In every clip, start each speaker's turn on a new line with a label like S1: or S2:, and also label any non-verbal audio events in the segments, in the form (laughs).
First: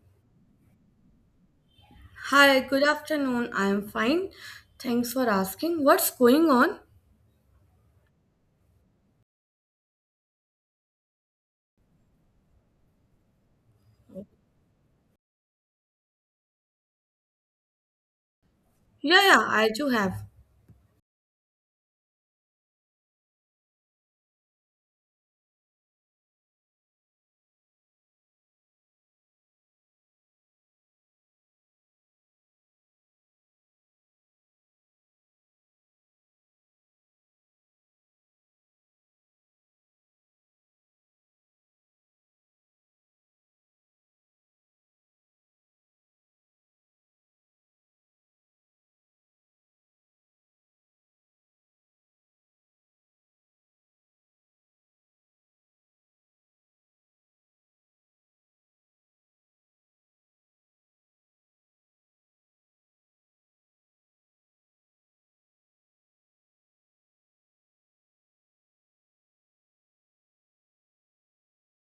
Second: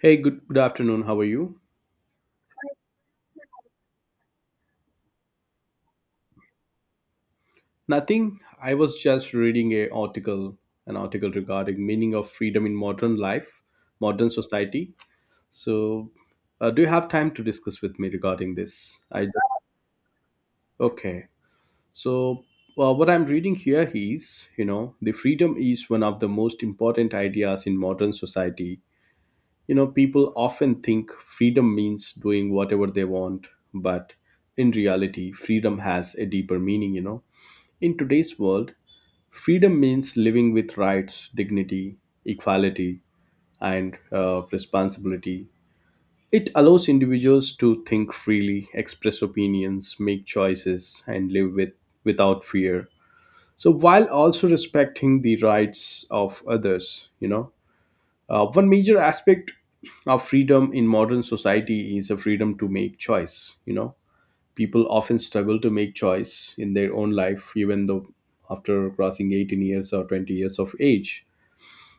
S1: Hey, good, good afternoon. How are you?
S2: Hi, good afternoon. I'm fine. Thanks for asking. What's going on?
S1: Nothing. I was just reading an article regarding meaning of freedom in modern life, modern society. So, do you have time to discuss with me regarding this?
S2: Yeah,
S1: I
S2: yeah, I do have.
S1: Okay. So, well, what I'm reading here is, the freedom is one of the most important ideas in modern society. You know, people often think freedom means doing whatever they want, but in reality, freedom has a deeper meaning. In today's world, freedom means living with rights, dignity, equality, and responsibility. It allows individuals to think freely, express opinions, make choices, and live with, without fear. So, while also respecting the rights of others, one major aspect of freedom in modern society is a freedom to make choice, people often struggle to make choice in their own life even though after crossing 18 years or 20 years of age,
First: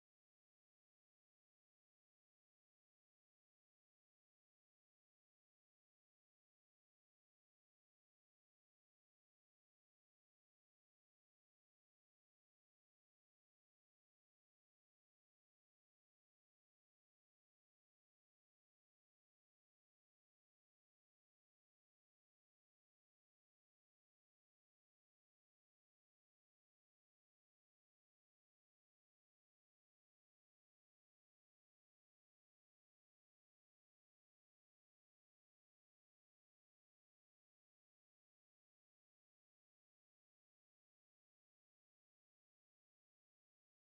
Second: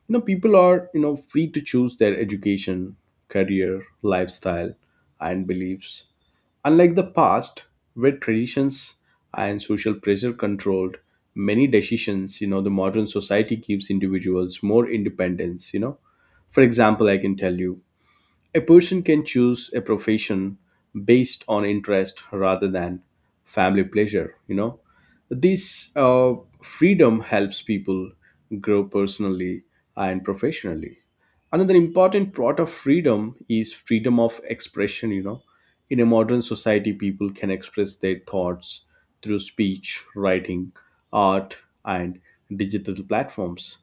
S1: people are free to choose their education, career, lifestyle, and beliefs, unlike the past where traditions and social pressure controlled many decisions. The modern society gives individuals more independence. For example, I can tell you a person can choose a profession based on interest rather than family pleasure, This freedom helps people grow personally and professionally. Another important part of freedom is freedom of expression, In a modern society, people can express their thoughts through speech, writing, art, and digital platforms.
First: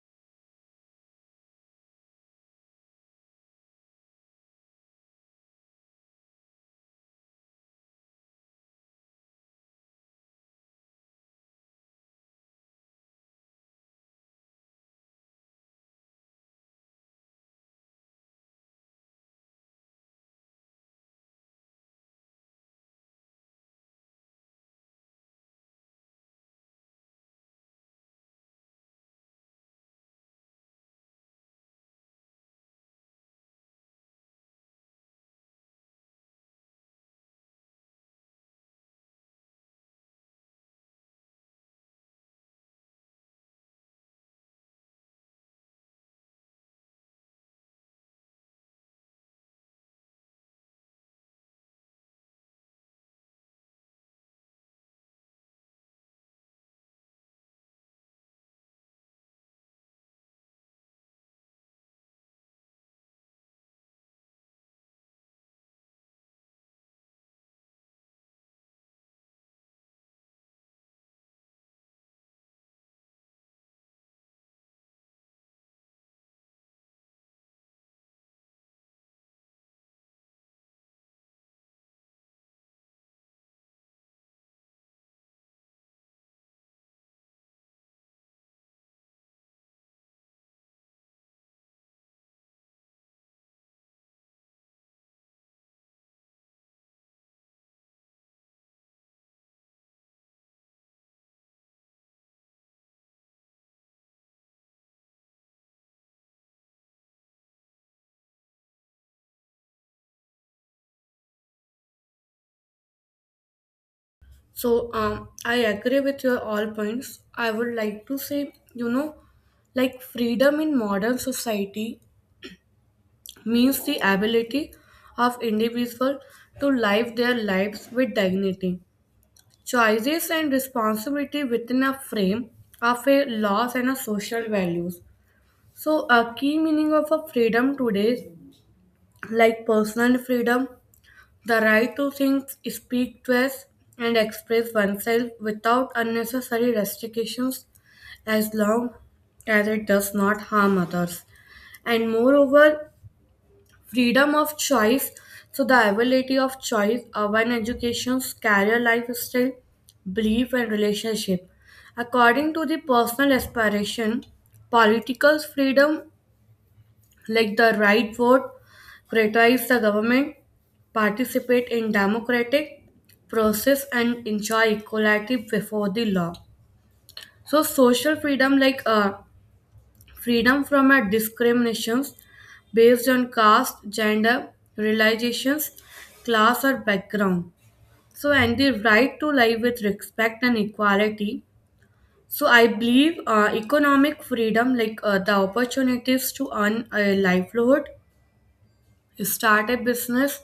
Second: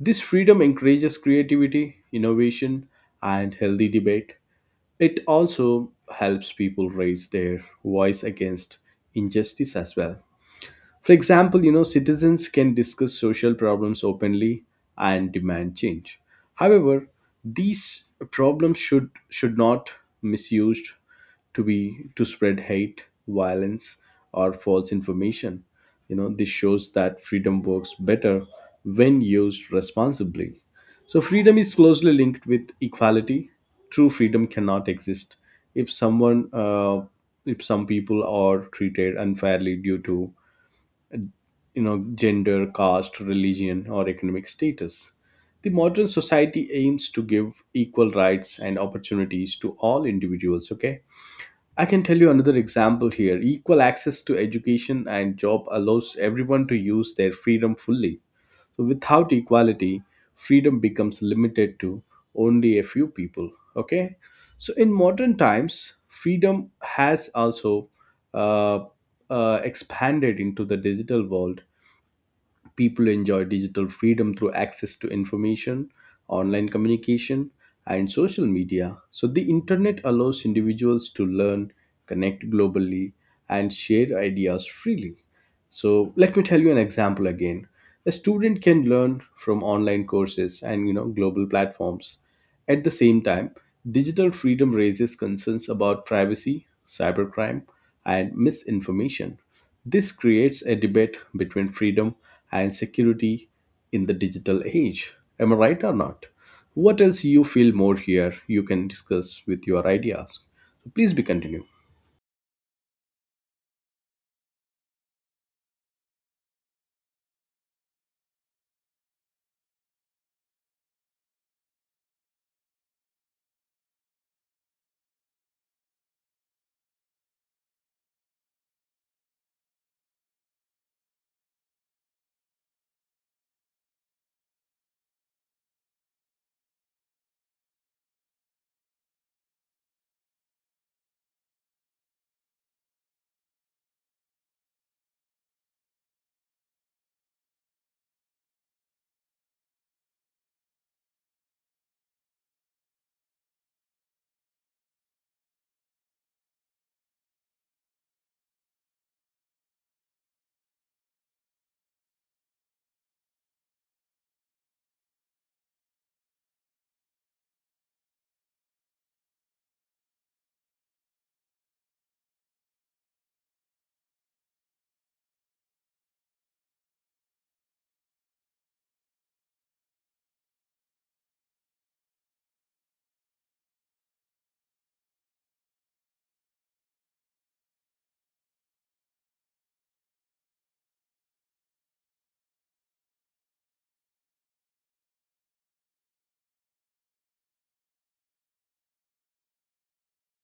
S1: This freedom encourages creativity, innovation, and healthy debate. It also helps people raise their voice against injustice as well. For example, citizens can discuss social problems openly and demand change. However, these problems should not misused to be to spread hate, violence, or false information. This shows that freedom works better when used responsibly. So freedom is closely linked with equality. True freedom cannot exist if someone if some people are treated unfairly due to gender, caste, religion, or economic status. The modern society aims to give equal rights and opportunities to all individuals. Okay, I can tell you another example here: equal access to education and job allows everyone to use their freedom fully. So without equality, freedom becomes limited to only a few people. Okay, so in modern times freedom has also uh, expanded into the digital world. People enjoy digital freedom through access to information, online communication, and social media. So, the internet allows individuals to learn, connect globally, and share ideas freely. So, let me tell you an example again. A student can learn from online courses and global platforms. At the same time, digital freedom raises concerns about privacy, cybercrime, and misinformation. This creates a debate between freedom and security in the digital age. Am I right or not? What else you feel more here you can discuss with your ideas? Please be continue.
S2: I agree with your all points. I would like to say, you know, like freedom in modern society means the ability of individual to live their lives with dignity, choices and responsibility within a frame of a laws and a social values. So, a key meaning of a freedom today like personal freedom, the right to think, speak, dress, and express oneself without unnecessary restrictions as long as it does not harm others. And moreover, freedom of choice, so the ability of choice, of an education's career lifestyle, belief, and relationship. According to the personal aspiration, political freedom like the right vote, criticize the government, participate in democratic process and enjoy equality before the law. So social freedom like freedom from discriminations based on caste, gender, realizations, class or background. So and the right to live with respect and equality. So I believe economic freedom like the opportunities to earn a livelihood start a business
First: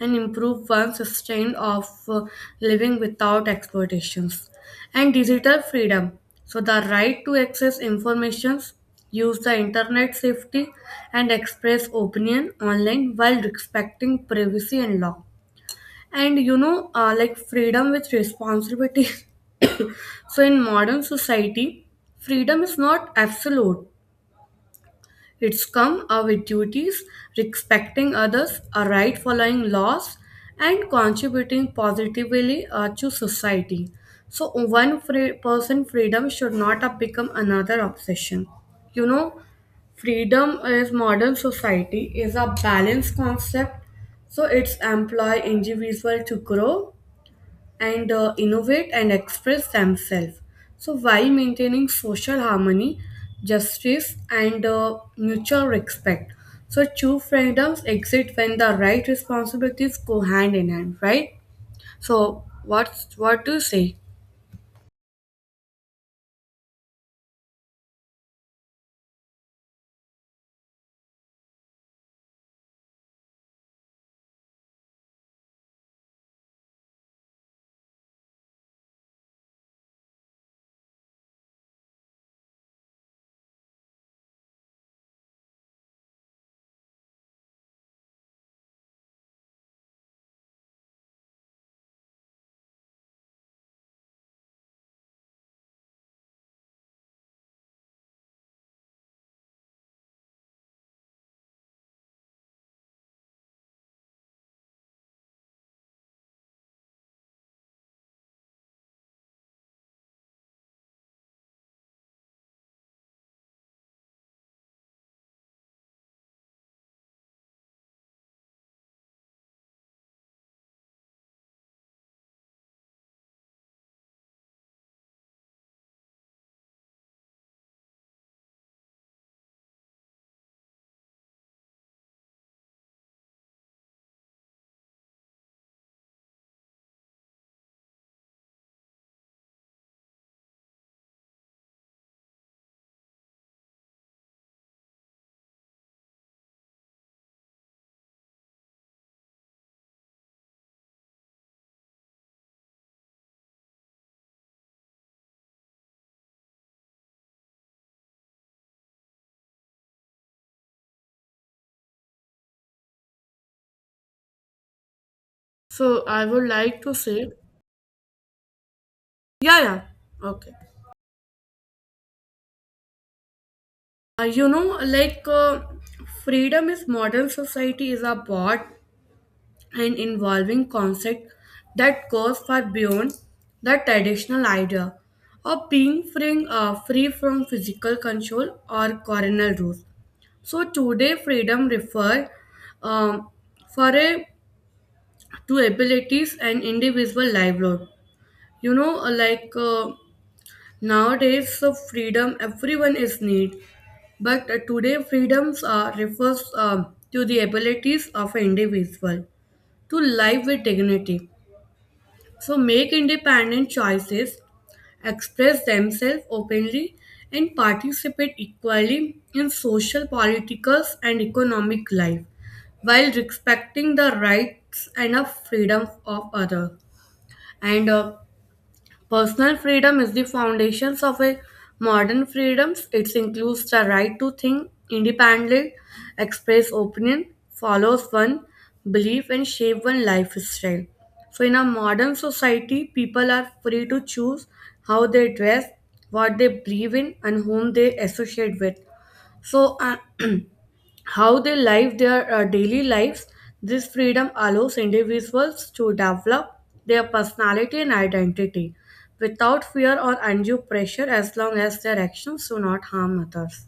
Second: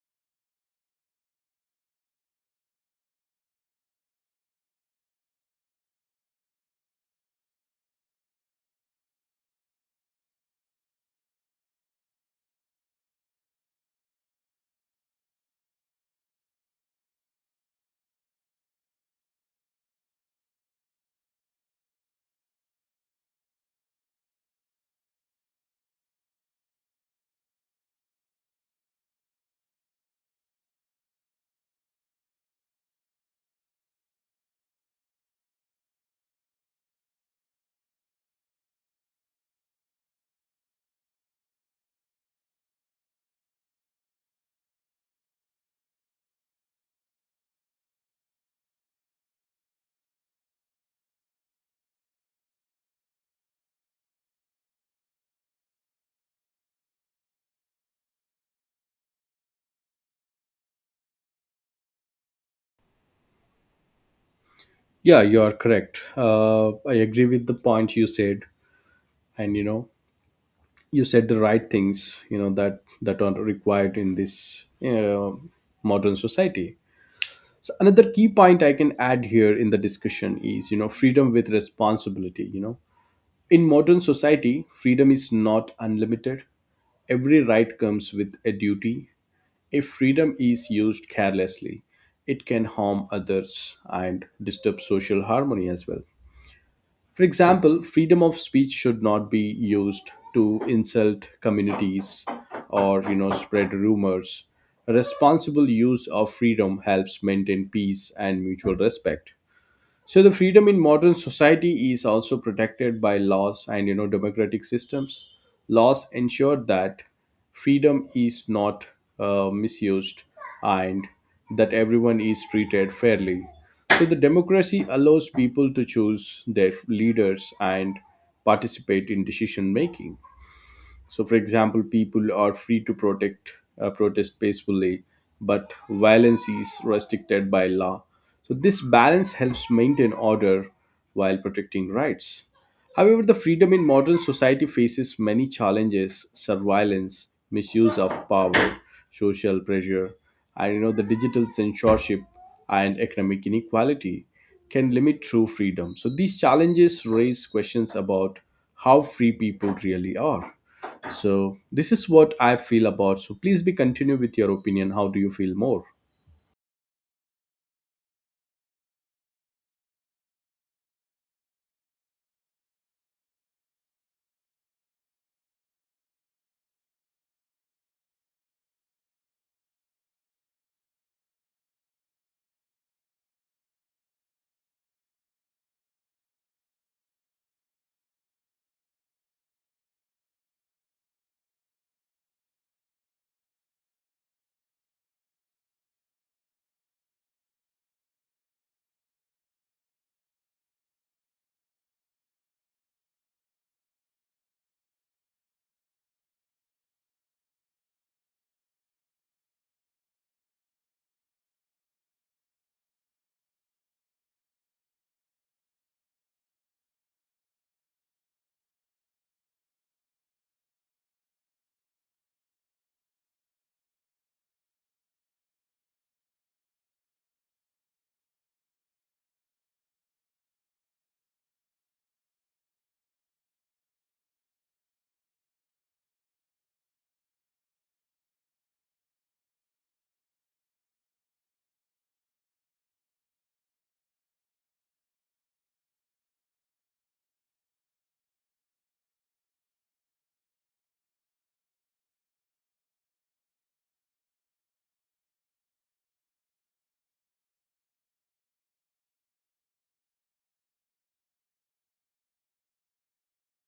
S2: and improve one's standard of living without exploitations and digital freedom so the right to access information use the internet safely, and express opinion online while respecting privacy and law and you know like freedom with responsibility (laughs) so in modern society freedom is not absolute, it's come with duties, respecting others, a right following laws, and contributing positively to society. So, one free person freedom should not have become another obsession. You know, freedom is modern society is a balanced concept, so it's employ individual to grow and innovate and express themselves. So, while maintaining social harmony, justice, and mutual respect. So, true freedoms exist when the right responsibilities go hand in hand, right? So, what do you say?
S1: Yeah, you are correct. I agree with the point you said, and you said the right things. You know that are required in this, modern society. So another key point I can add here in the discussion is, freedom with responsibility. In modern society freedom is not unlimited. Every right comes with a duty. If freedom is used carelessly, it can harm others and disturb social harmony as well. For example, freedom of speech should not be used to insult communities or spread rumors. A responsible use of freedom helps maintain peace and mutual respect. So the freedom in modern society is also protected by laws and democratic systems. Laws ensure that freedom is not misused and that everyone is treated fairly. So the democracy allows people to choose their leaders and participate in decision making. So, for example, people are free to protect protest peacefully, but violence is restricted by law. So, this balance helps maintain order while protecting rights. However, the freedom in modern society faces many challenges: surveillance, misuse of power, social pressure, and the digital censorship and economic inequality can limit true freedom. So, these challenges raise questions about how free people really are. So this is what I feel about. So please be continue with your opinion. How do you feel more?
S2: So, I would like to say, yeah, yeah, okay. You know, like freedom is modern society is a broad and involving concepts that goes far beyond the traditional idea of being free, free from physical control or coronal rules. So today, freedom refers um, for a, to abilities and individual livelihood. You know, like nowadays, so freedom everyone is need, but today freedoms refers to the abilities of an individual to live with dignity. So make independent choices, express themselves openly, and participate equally in social, political, and economic life while respecting the rights and the freedom of others. And personal freedom is the foundations of a modern freedoms. It includes the right to think independently, express opinion, follows one belief and shape one lifestyle. So in a modern society, people are free to choose how they dress, what they believe in and whom they associate with. So how they live their daily lives. This freedom allows individuals to develop their personality and identity without fear or undue pressure as long as their actions do not harm others.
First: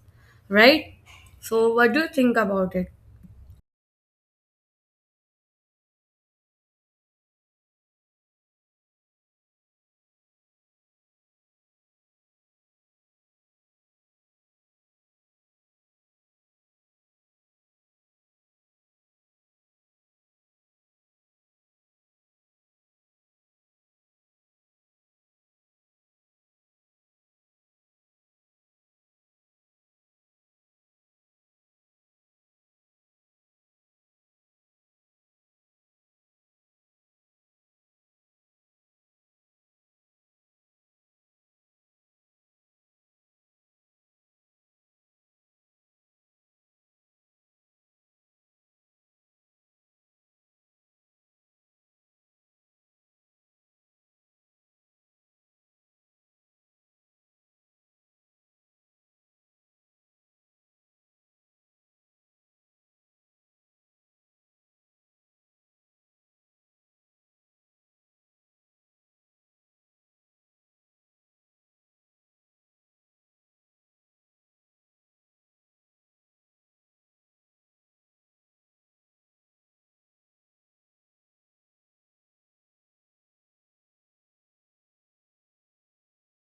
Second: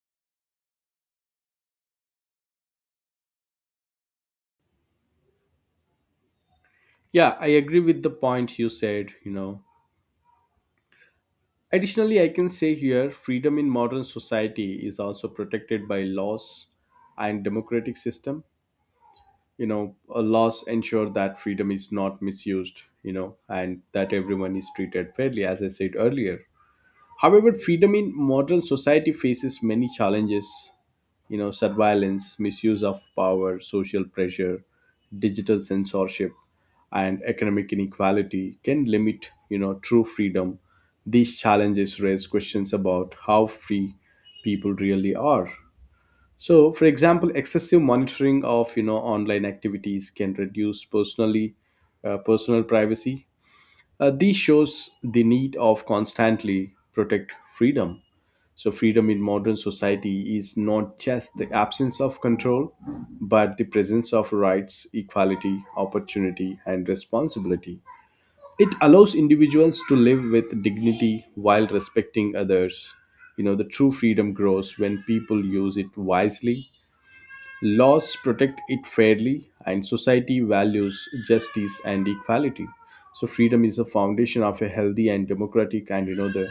S2: Right? So, what do you think about it?
S1: Yeah, I agree with the point you said, Additionally, I can say here freedom in modern society is also protected by laws and democratic system. Laws ensure that freedom is not misused, and that everyone is treated fairly as I said earlier. However, freedom in modern society faces many challenges, surveillance, misuse of power, social pressure, digital censorship, and economic inequality can limit, true freedom. These challenges raise questions about how free people really are. So, for example, excessive monitoring of online activities can reduce personal privacy. This shows the need of constantly protect freedom. So, freedom in modern society is not just the absence of control, but the presence of rights, equality, opportunity, and responsibility. It allows individuals to live with dignity while respecting others. The true freedom grows when people use it wisely. Laws protect it fairly, and society values justice and equality. So, freedom is the foundation of a healthy and democratic, and the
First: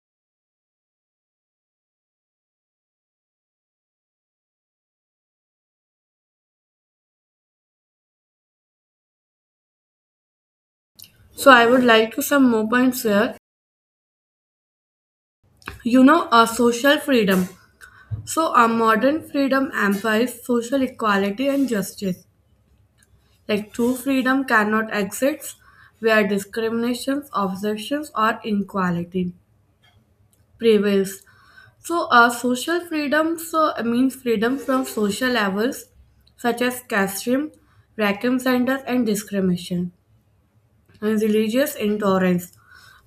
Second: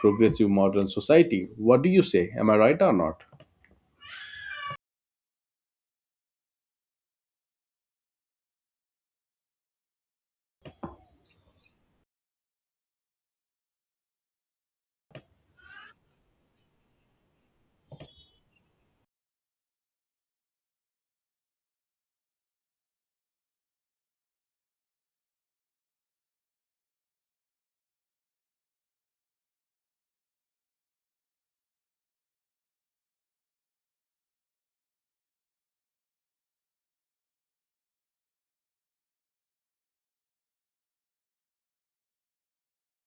S1: progressive modern society. What do you say? Am I right or not?
S2: So, I would like to some more points here. You know, a social freedom. So, a modern freedom empowers social equality and justice. Like true freedom cannot exist where discriminations, obsessions, or inequality prevails. So, social freedom so, means freedom from social levels such as casteism, vacuum centers, and discrimination, and religious intolerance.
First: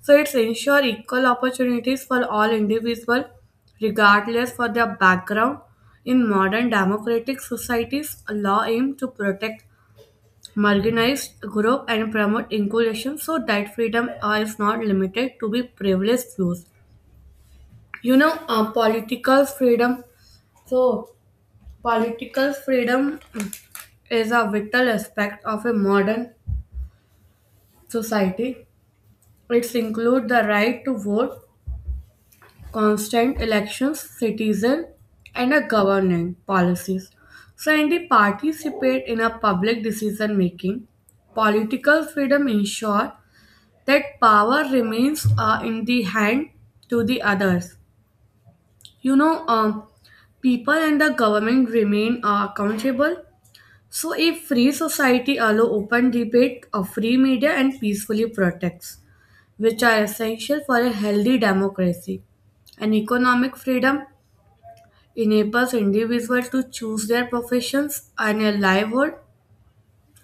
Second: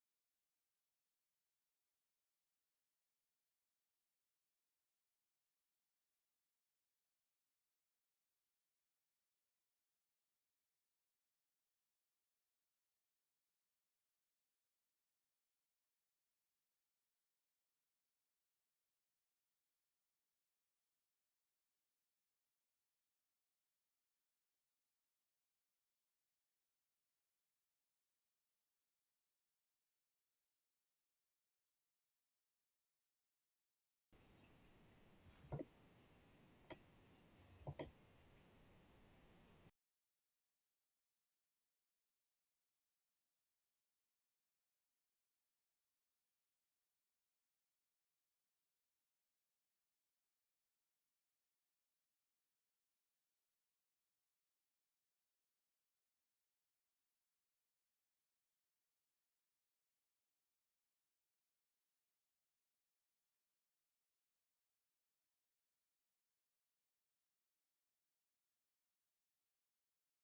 S2: So, it's ensure equal opportunities for all individuals, regardless for their background. In modern democratic societies, law aims to protect marginalized group and promote inclusion so that freedom is not limited to be privileged views. You know, political freedom. So, political freedom is a vital aspect of a modern society. It includes the right to vote, constant elections, citizen, and a governing policies. So, and they participate in a public decision making. Political freedom ensure that power remains in the hand to the others. You know, people and the government remain accountable. So, a free society allow open debate, a free media, and peacefully protects, which are essential for a healthy democracy. And economic freedom enables individuals to choose their professions and a livelihood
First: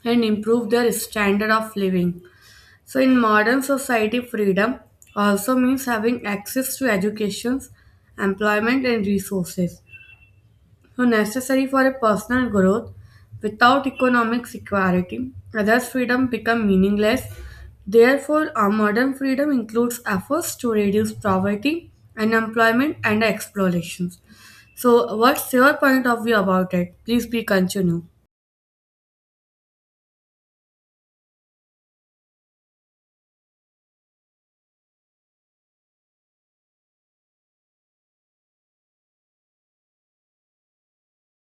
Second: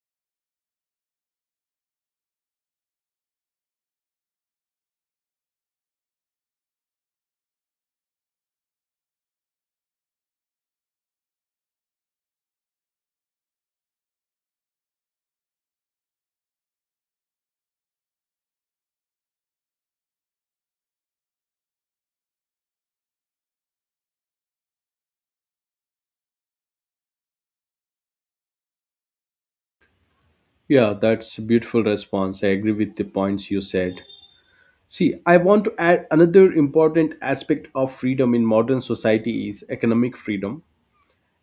S2: and improve their standard of living. So, in modern society, freedom also means having access to education, employment, and resources. So, necessary for a personal growth. Without economic security, others' freedom become meaningless. Therefore, our modern freedom includes efforts to reduce poverty, unemployment, and explorations. So, what's your point of view about it? Please be continue.
S1: Yeah, that's a beautiful response. I agree with the points you said. See, I want to add another important aspect of freedom in modern society is economic freedom.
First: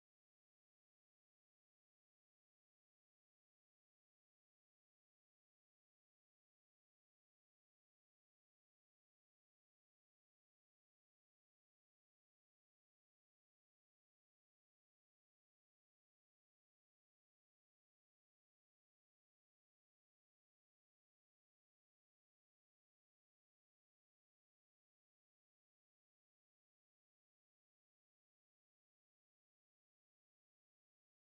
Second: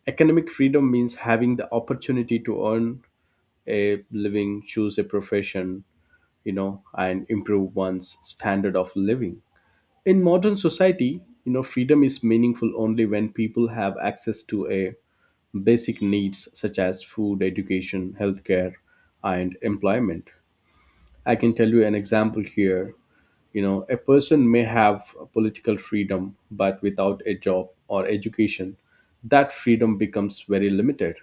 S1: Economic freedom means having the opportunity to earn a living, choose a profession, and improve one's standard of living. In modern society, freedom is meaningful only when people have access to a basic needs such as food, education, healthcare, and employment. I can tell you an example here: a person may have political freedom, but without a job or education, that freedom becomes very limited.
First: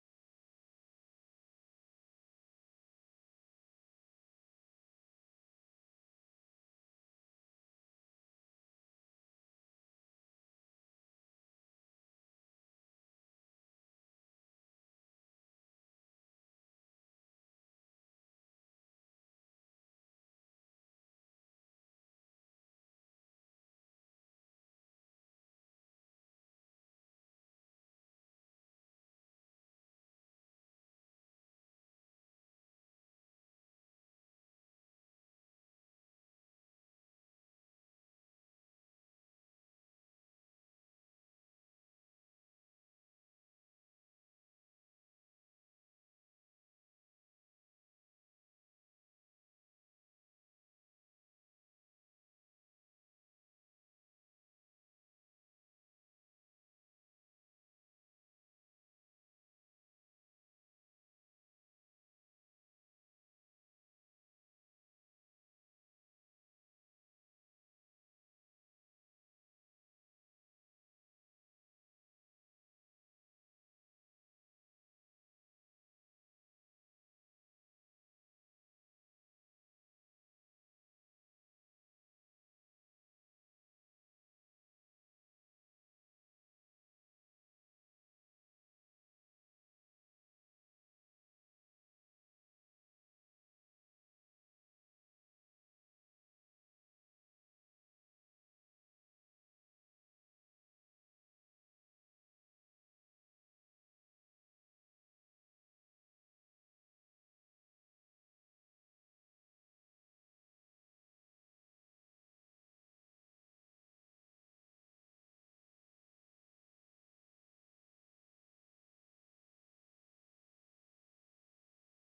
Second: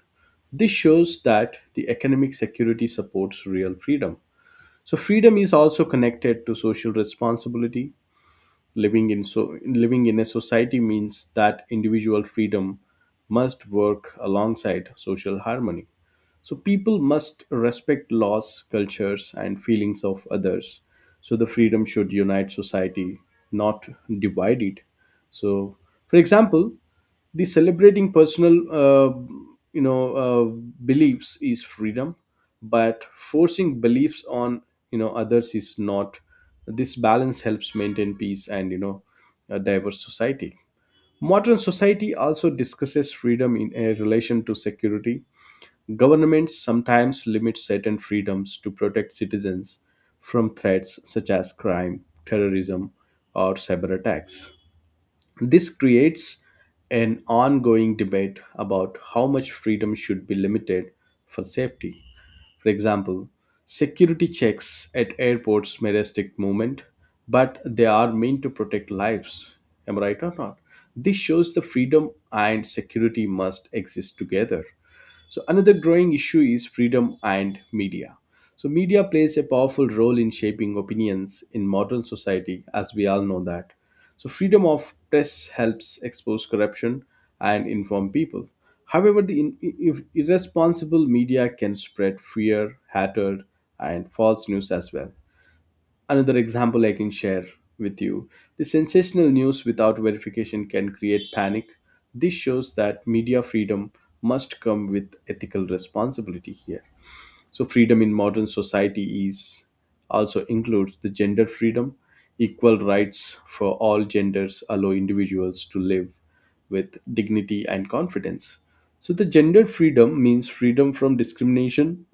S1: This shows that the economic security supports real freedom. So freedom is also connected to social responsibility. Living in so living in a society means that individual freedom must work alongside social harmony. So people must respect laws, cultures, and feelings of others. So the freedom should unite society, not divide it. So, for example, the celebrating personal you know uh, beliefs is freedom, but forcing beliefs on others is not. This balance helps maintain peace and a diverse society. Modern society also discusses freedom in a relation to security. Governments sometimes limit certain freedoms to protect citizens from threats such as crime, terrorism, or cyber attacks. This creates an ongoing debate about how much freedom should be limited for safety. For example, security checks at airports may restrict movement, but they are meant to protect lives. Am I right or not? This shows the freedom and security must exist together. So another growing issue is freedom and media. So media plays a powerful role in shaping opinions in modern society, as we all know that. So freedom of press helps expose corruption and inform people. However, the if irresponsible media can spread fear, hatred, and false news as well. Another example I can share with you: the sensational news without verification can create panic. This shows that media freedom must come with ethical responsibility here. So, freedom in modern society is also includes the gender freedom. Equal rights for all genders allow individuals to live with dignity and confidence. So, the gender freedom means freedom from discrimination,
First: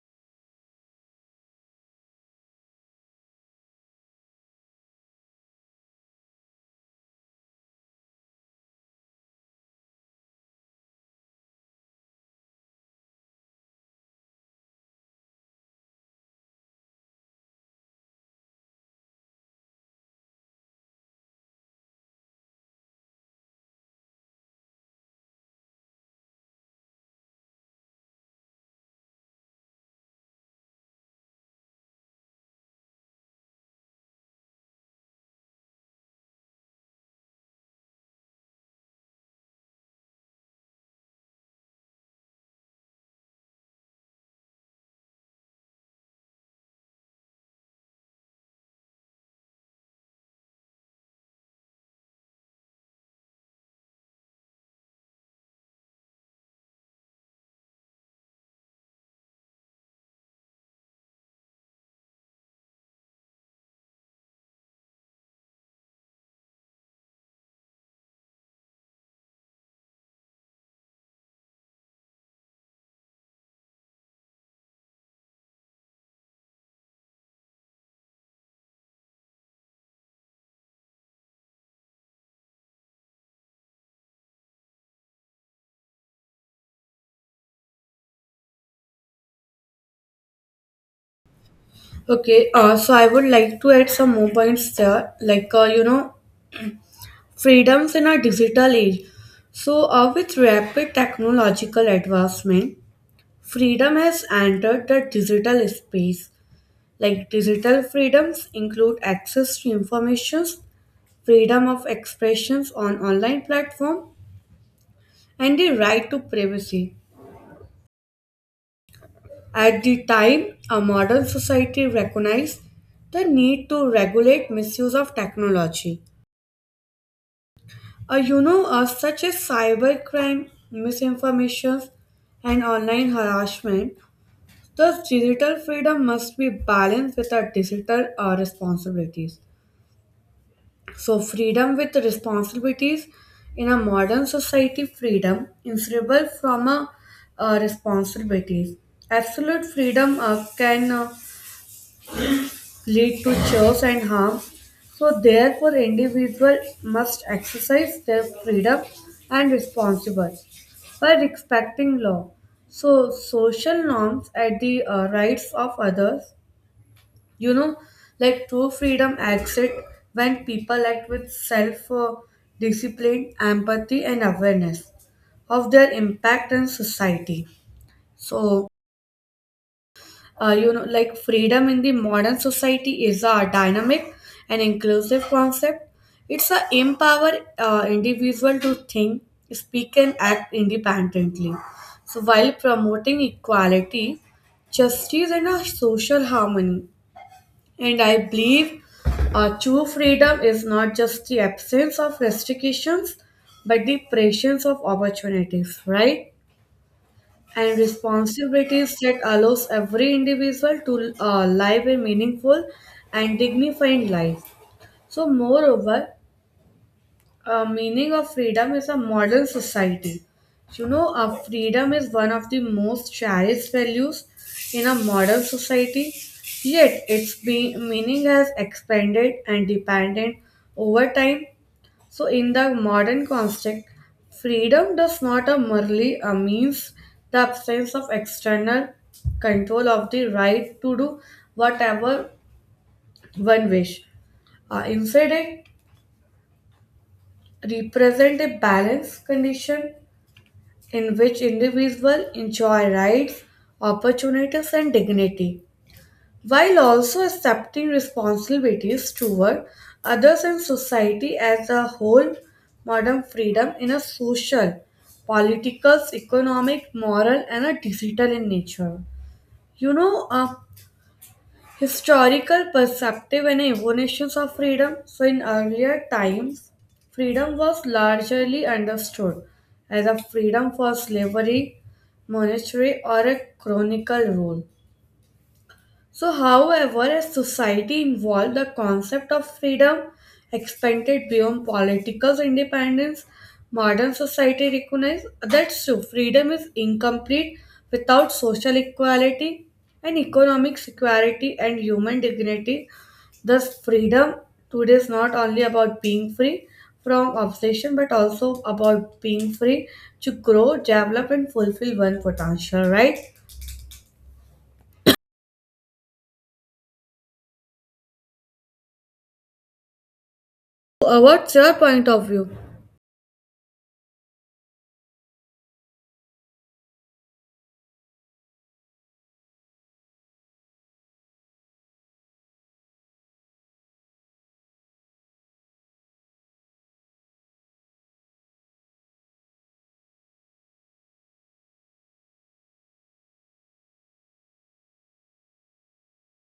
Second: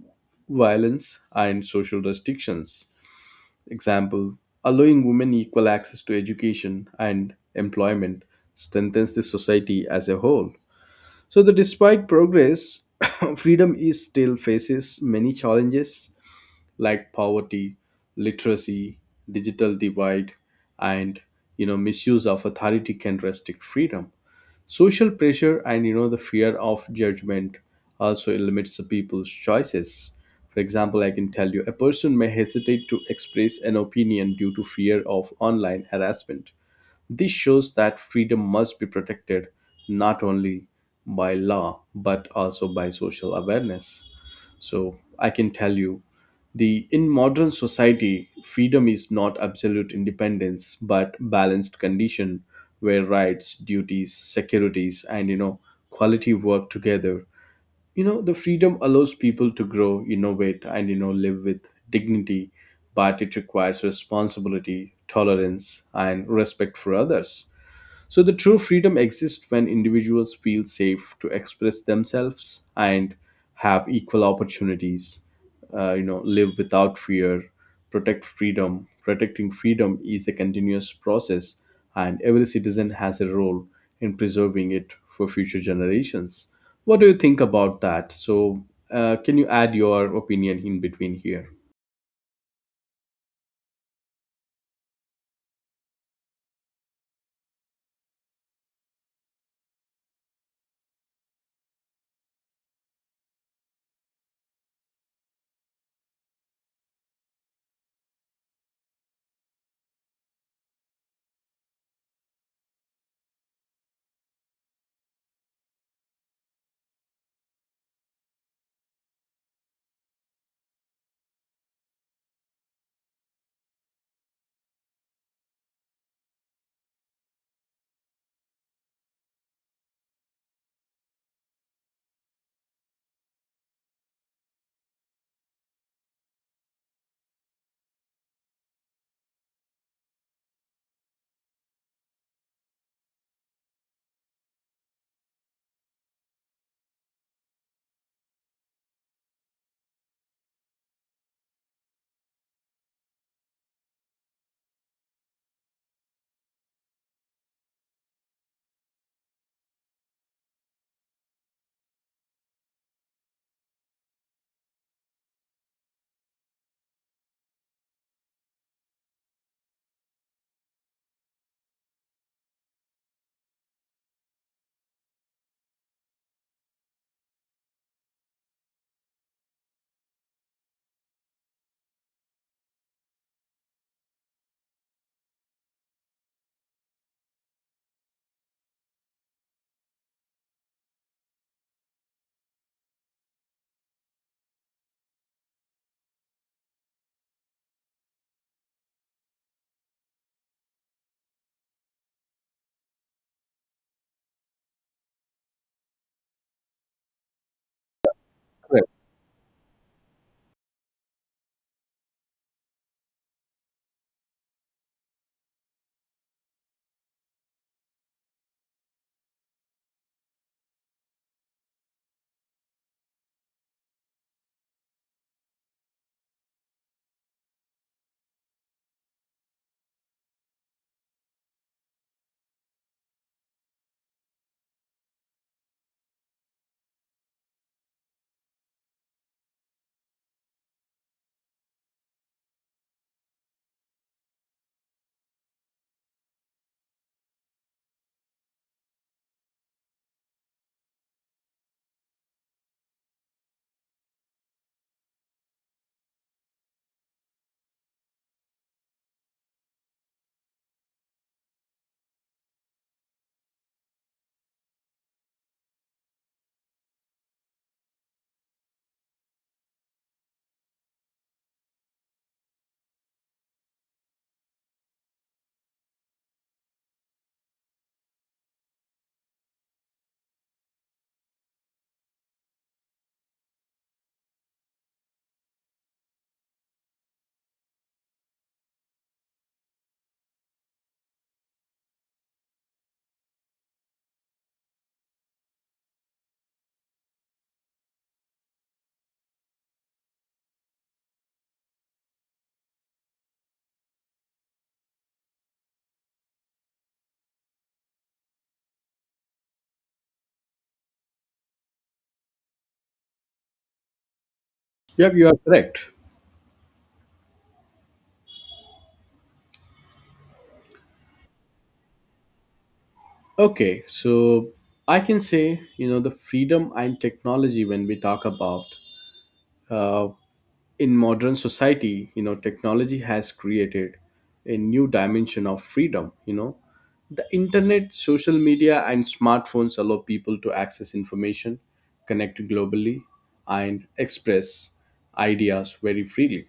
S1: violence, and social restrictions. Example, allowing women equal access to education and employment strengthens the society as a whole. So that despite progress, (laughs) freedom is still faces many challenges like poverty, literacy, digital divide, and misuse of authority can restrict freedom. Social pressure and the fear of judgment also limits the people's choices. For example, I can tell you a person may hesitate to express an opinion due to fear of online harassment. This shows that freedom must be protected not only by law but also by social awareness. So I can tell you the in modern society freedom is not absolute independence but balanced condition where rights, duties, securities, and quality work together. The freedom allows people to grow, innovate, and live with dignity, but it requires responsibility, tolerance, and respect for others. So, the true freedom exists when individuals feel safe to express themselves and have equal opportunities. Live without fear, Protecting freedom is a continuous process, and every citizen has a role in preserving it for future generations. What do you think about that? So, can you add your opinion in between here?
S2: Okay, so I would like to add some more points there. Like, you know, freedoms in a digital age. So, with rapid technological advancement, freedom has entered the digital space. Like digital freedoms include access to information, freedom of expressions on online platform, and the right to privacy. At the time, a modern society recognized the need to regulate misuse of technology. You know, such as cybercrime, misinformation, and online harassment, thus digital freedom must be balanced with our digital responsibilities. So, freedom with responsibilities in a modern society, freedom inseparable from a responsibilities. Absolute freedom can lead to chores and harm. So therefore individual must exercise their freedom and responsible by respecting law. So social norms and the rights of others, you know, like true freedom acts it when people act with self discipline, empathy and awareness of their impact on society. So you know, like freedom in the modern society is a dynamic and inclusive concept. It's a empower individual to think, speak, and act independently. So while promoting equality, justice, and a social harmony, and I believe true freedom is not just the absence of restrictions, but the presence of opportunities. Right? And
S1: Correct.
S2: responsibilities that allows every individual to live a meaningful and dignified life. So, moreover, a meaning of freedom is a modern society. You know, freedom is one of the most cherished values in a modern society. Yet, meaning has expanded and depended over time, so, in the modern construct, freedom does not merely means the absence of external control of the right to do whatever one wish. Instead, it represents a balanced condition in which individuals enjoy rights, opportunities, and dignity. While also accepting responsibilities toward others and society as a whole. Modern freedom in a social, political, economic, moral, and a digital in nature. You know, historical perspective and evolutions of freedom. So, in earlier times, freedom was largely understood as a freedom for slavery, monetary, or a chronicle rule. So, however, as society evolved, the concept of freedom expanded beyond political independence. Modern society recognizes that so freedom is incomplete without social equality and economic security and human dignity. Thus, freedom today is not only about being free from obsession but also about being free to grow, develop, and fulfill one potential, right?
S1: Yep, you are correct.
S2: What's your point of view?
S1: Okay, so I can say, you know, the freedom and technology when we talk about uh, in modern society, you know, technology has created a new dimension of freedom. You know, the internet, social media, and smartphones allow people to access information, connect globally, and express ideas very freely.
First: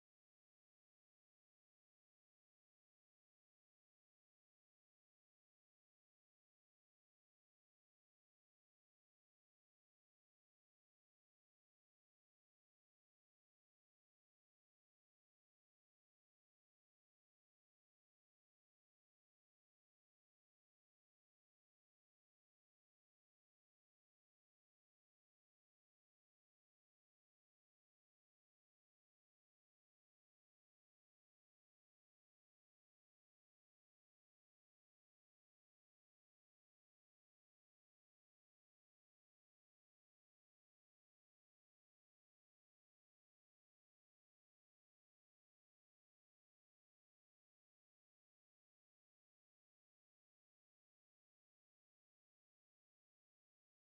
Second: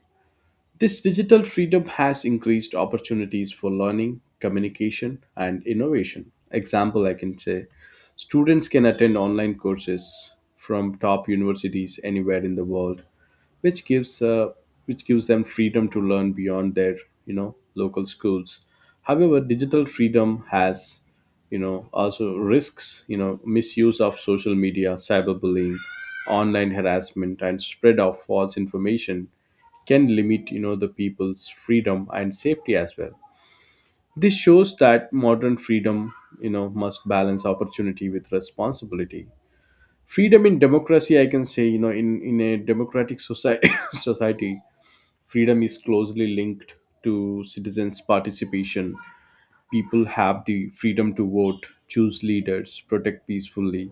S1: This digital freedom has increased opportunities for learning, communication, and innovation. Example I can say students can attend online courses from top universities anywhere in the world, which gives uh, which gives them freedom to learn beyond their, you know, local schools. However, digital freedom has, you know, also risks. You know, misuse of social media, cyberbullying, online harassment, and spread of false information can limit, you know, the people's freedom and safety as well. This shows that modern freedom, you know, must balance opportunity with responsibility. Freedom in democracy, I can say, you know, in a democratic society (laughs) (coughs) society, freedom is closely linked to citizens participation. People have the freedom to vote, choose leaders, protect peacefully,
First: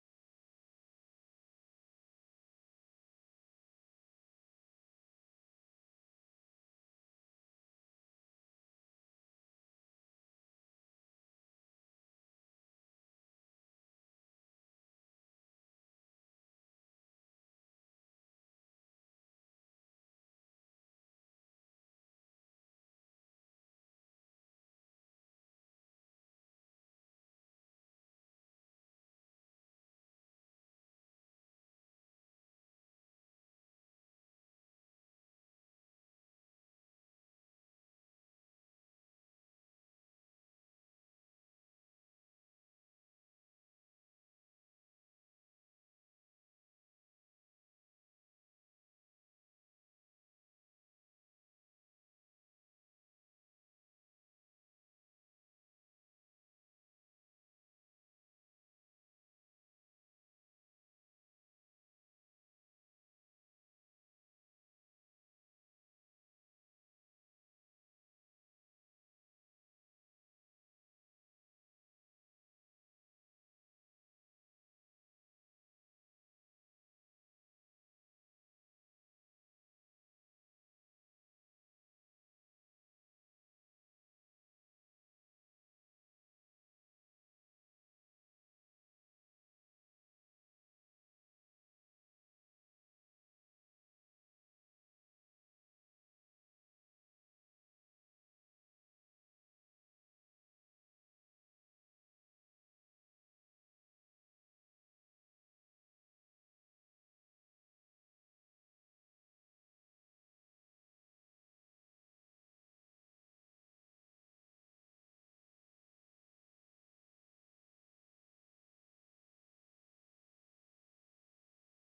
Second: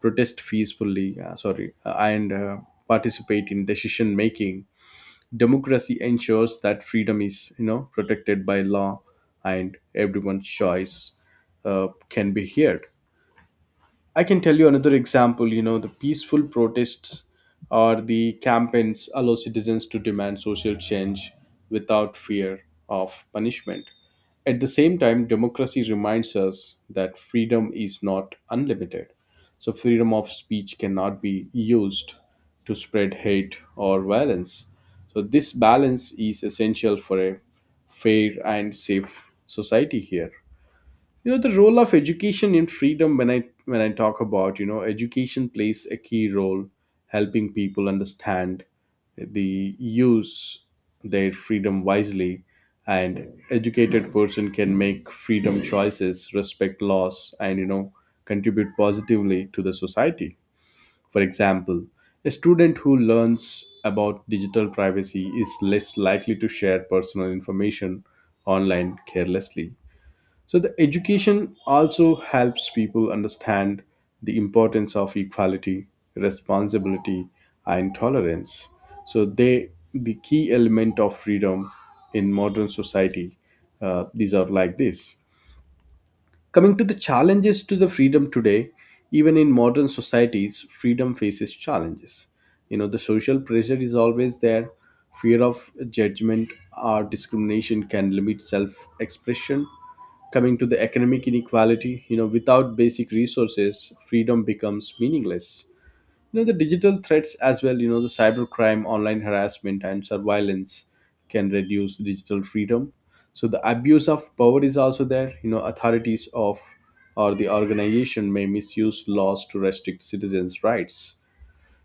S1: protest peacefully, sorry, and participate in decision making. Democracy ensures that freedom is, you know, protected by law and everyone's choice can be heard. I can tell you another example, you know, the peaceful protests or the campaigns allow citizens to demand social change without fear of punishment. At the same time, democracy reminds us that freedom is not unlimited. So, freedom of speech cannot be used to spread hate or violence. So, this balance is essential for a fair and safe society. Here, you know, the role of education in freedom, when I talk about, you know, education plays a key role helping people understand the use their freedom wisely, and educated person can make freedom choices, respect laws, and, you know, contribute positively to the society. For example, a student who learns about digital privacy is less likely to share personal information online carelessly. So, the education also helps people understand the importance of equality, responsibility, and tolerance. So, they the key element of freedom in modern society. These are like this. Coming to the challenges to the freedom today, even in modern societies, freedom faces challenges. You know, the social pressure is always there. Fear of judgment or discrimination can limit self expression. Coming to the economic inequality, you know, without basic resources, freedom becomes meaningless. You know, the digital threats as well, you know, the cybercrime, online harassment, and surveillance can reduce digital freedom. So, the abuse of power is also there. You know, authorities of or the organization may misuse laws to restrict citizens rights.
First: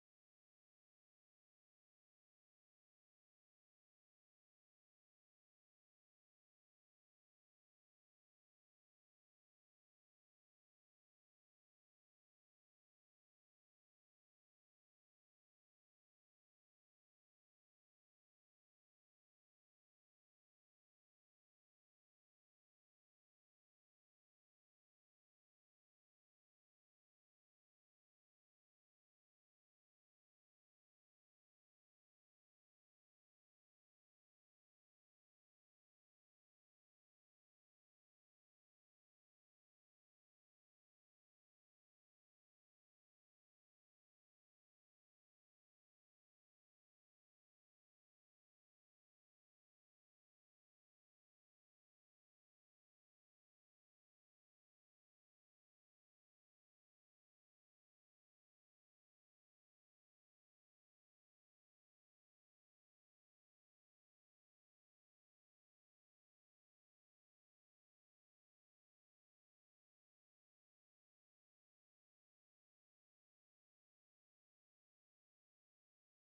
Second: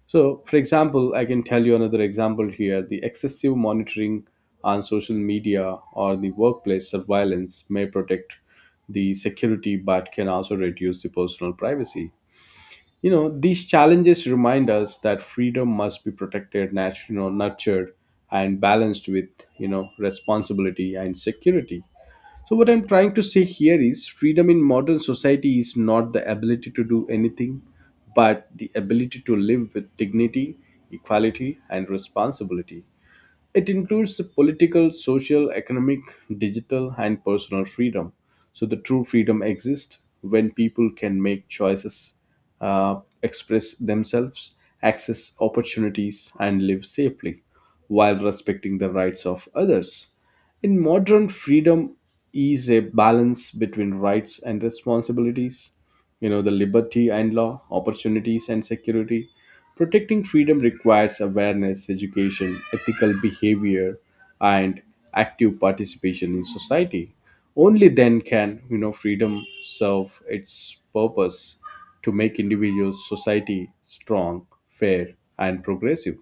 S1: So, for example, I can tell you another example here: the excessive monitoring on social media or the workplace surveillance may protect the security but can also reduce the personal privacy. You know, these challenges remind us that freedom must be protected, you know, nurtured, and balanced with, you know, responsibility and security. So, what I'm trying to say here is freedom in modern society is not the ability to do anything, but the ability to live with dignity, equality, and responsibility. It includes political, social, economic, digital, and personal freedom. So, the true freedom exists when people can make choices, express themselves, access opportunities, and live safely while respecting the rights of others. In modern freedom is a balance between rights and responsibilities, you know, the liberty and law, opportunities and security. Protecting freedom requires awareness, education, ethical behavior, and active participation in society. Only then can, you know, freedom serve its purpose to make individuals, society strong, fair, and progressive.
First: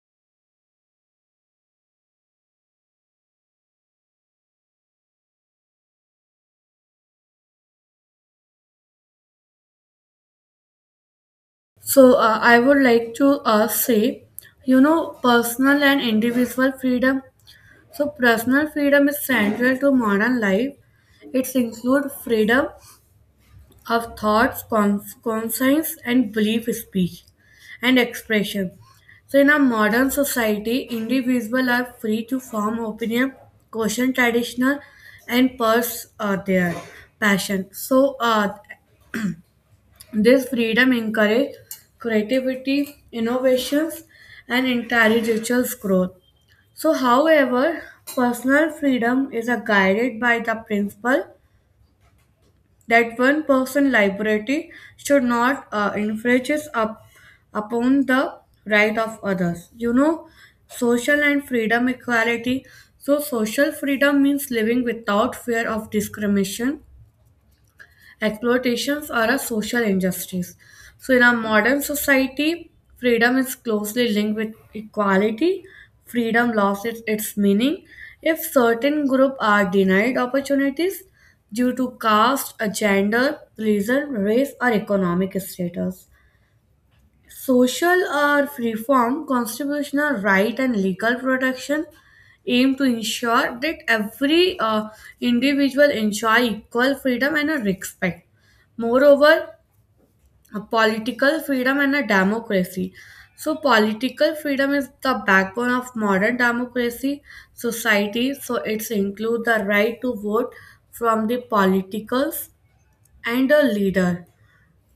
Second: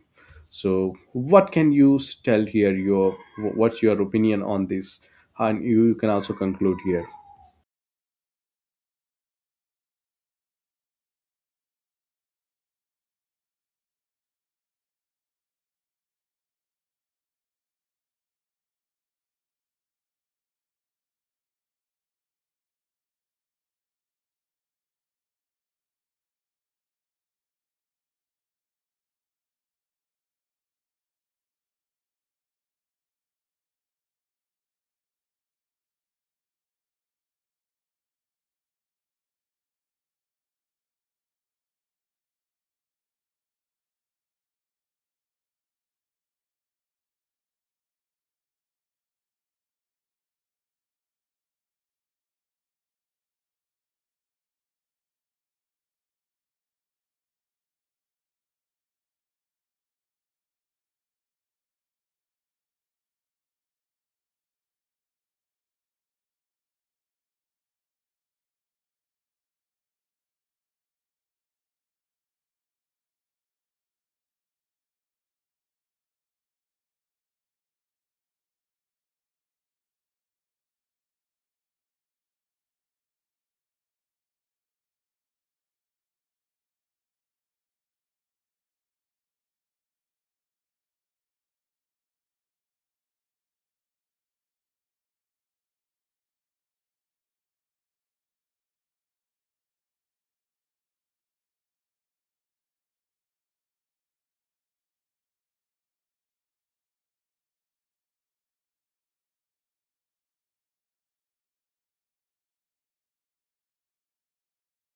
S1: So, what can you tell here, your what's your opinion on this? And you can also conclude here.
S2: So I would like to say, you know, personal and individual freedom. So personal freedom is central to modern life. It includes freedom of thoughts, conscience, and belief, speech, and expression. So in a modern society, individuals are free to form opinion, question traditional, and pursue their passion. So this freedom encourages creativity, innovations, and intellectual growth. So, however, personal freedom is guided by the principle that one person's liberty should not infringe up upon the right of others. You know, social and freedom equality. So, social freedom means living without fear of discrimination exploitations are a social injustice. So, in our modern society, freedom is closely linked with equality. Freedom loses its, its meaning if certain groups are denied opportunities due to caste, a gender, religion, race, or economic status. Social or reform, constitutional right, and legal protection aim to ensure that every individual enjoy equal freedom and a respect. Moreover, a political freedom and a democracy. So, political freedom is the backbone of modern democracy society. So, it includes the right to vote from the politicals and a leader.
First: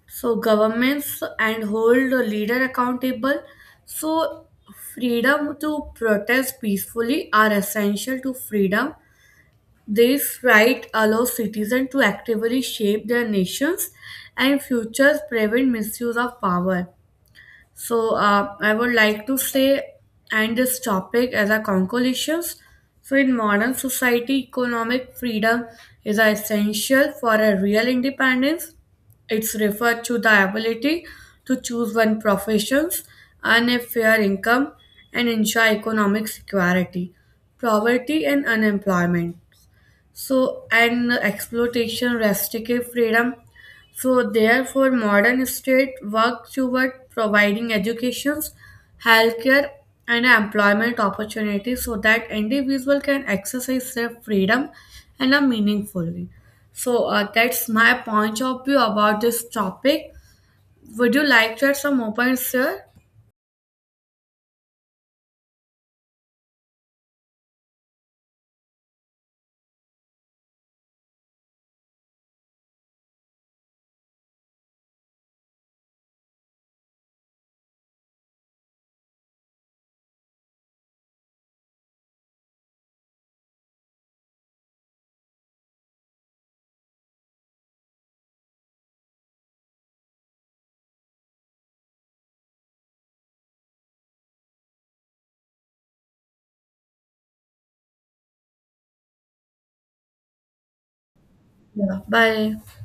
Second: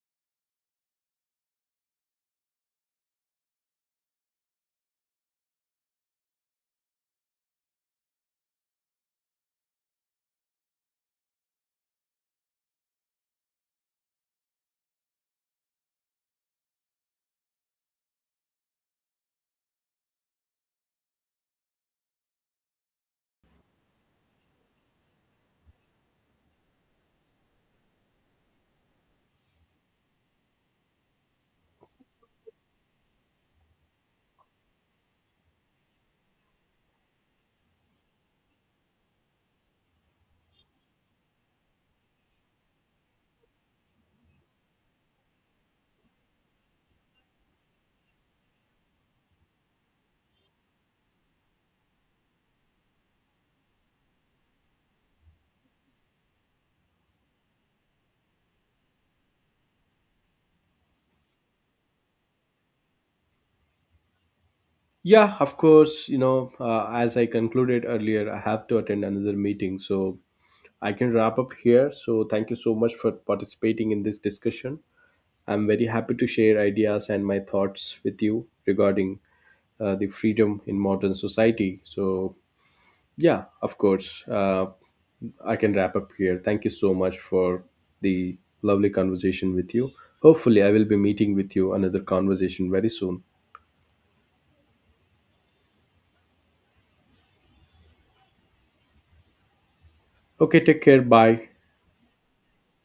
S2: So governments and hold the leader accountable. So freedom to protest peacefully are essential to freedom. This right allows citizens to actively shape their nations and futures prevent misuse of power. So I would like to say and this topic as a conclusions. So in modern society, economic freedom is essential for a real independence. It's referred to the ability to choose one professions, earn a fair income, and ensure economic security, poverty, and unemployment so and exploitation restrictive freedom so therefore modern state work toward providing educations healthcare and employment opportunities so that individual can exercise their freedom and are meaningfully. So that's my point of view about this topic. Would you like to add some more points here?
S1: Yeah, of course, you know, as I concluded earlier, I have to attend another meeting, so I can wrap up here. So, thank you so much for participating in this discussion. I'm very happy to share ideas and my thoughts with you regarding the freedom in modern society. So, yeah, of course, I can wrap up here. Thank you so much for the lovely conversation with you. Hopefully, I will be meeting with you another conversation very soon. Okay, take care. Bye.
S2: Yeah, bye.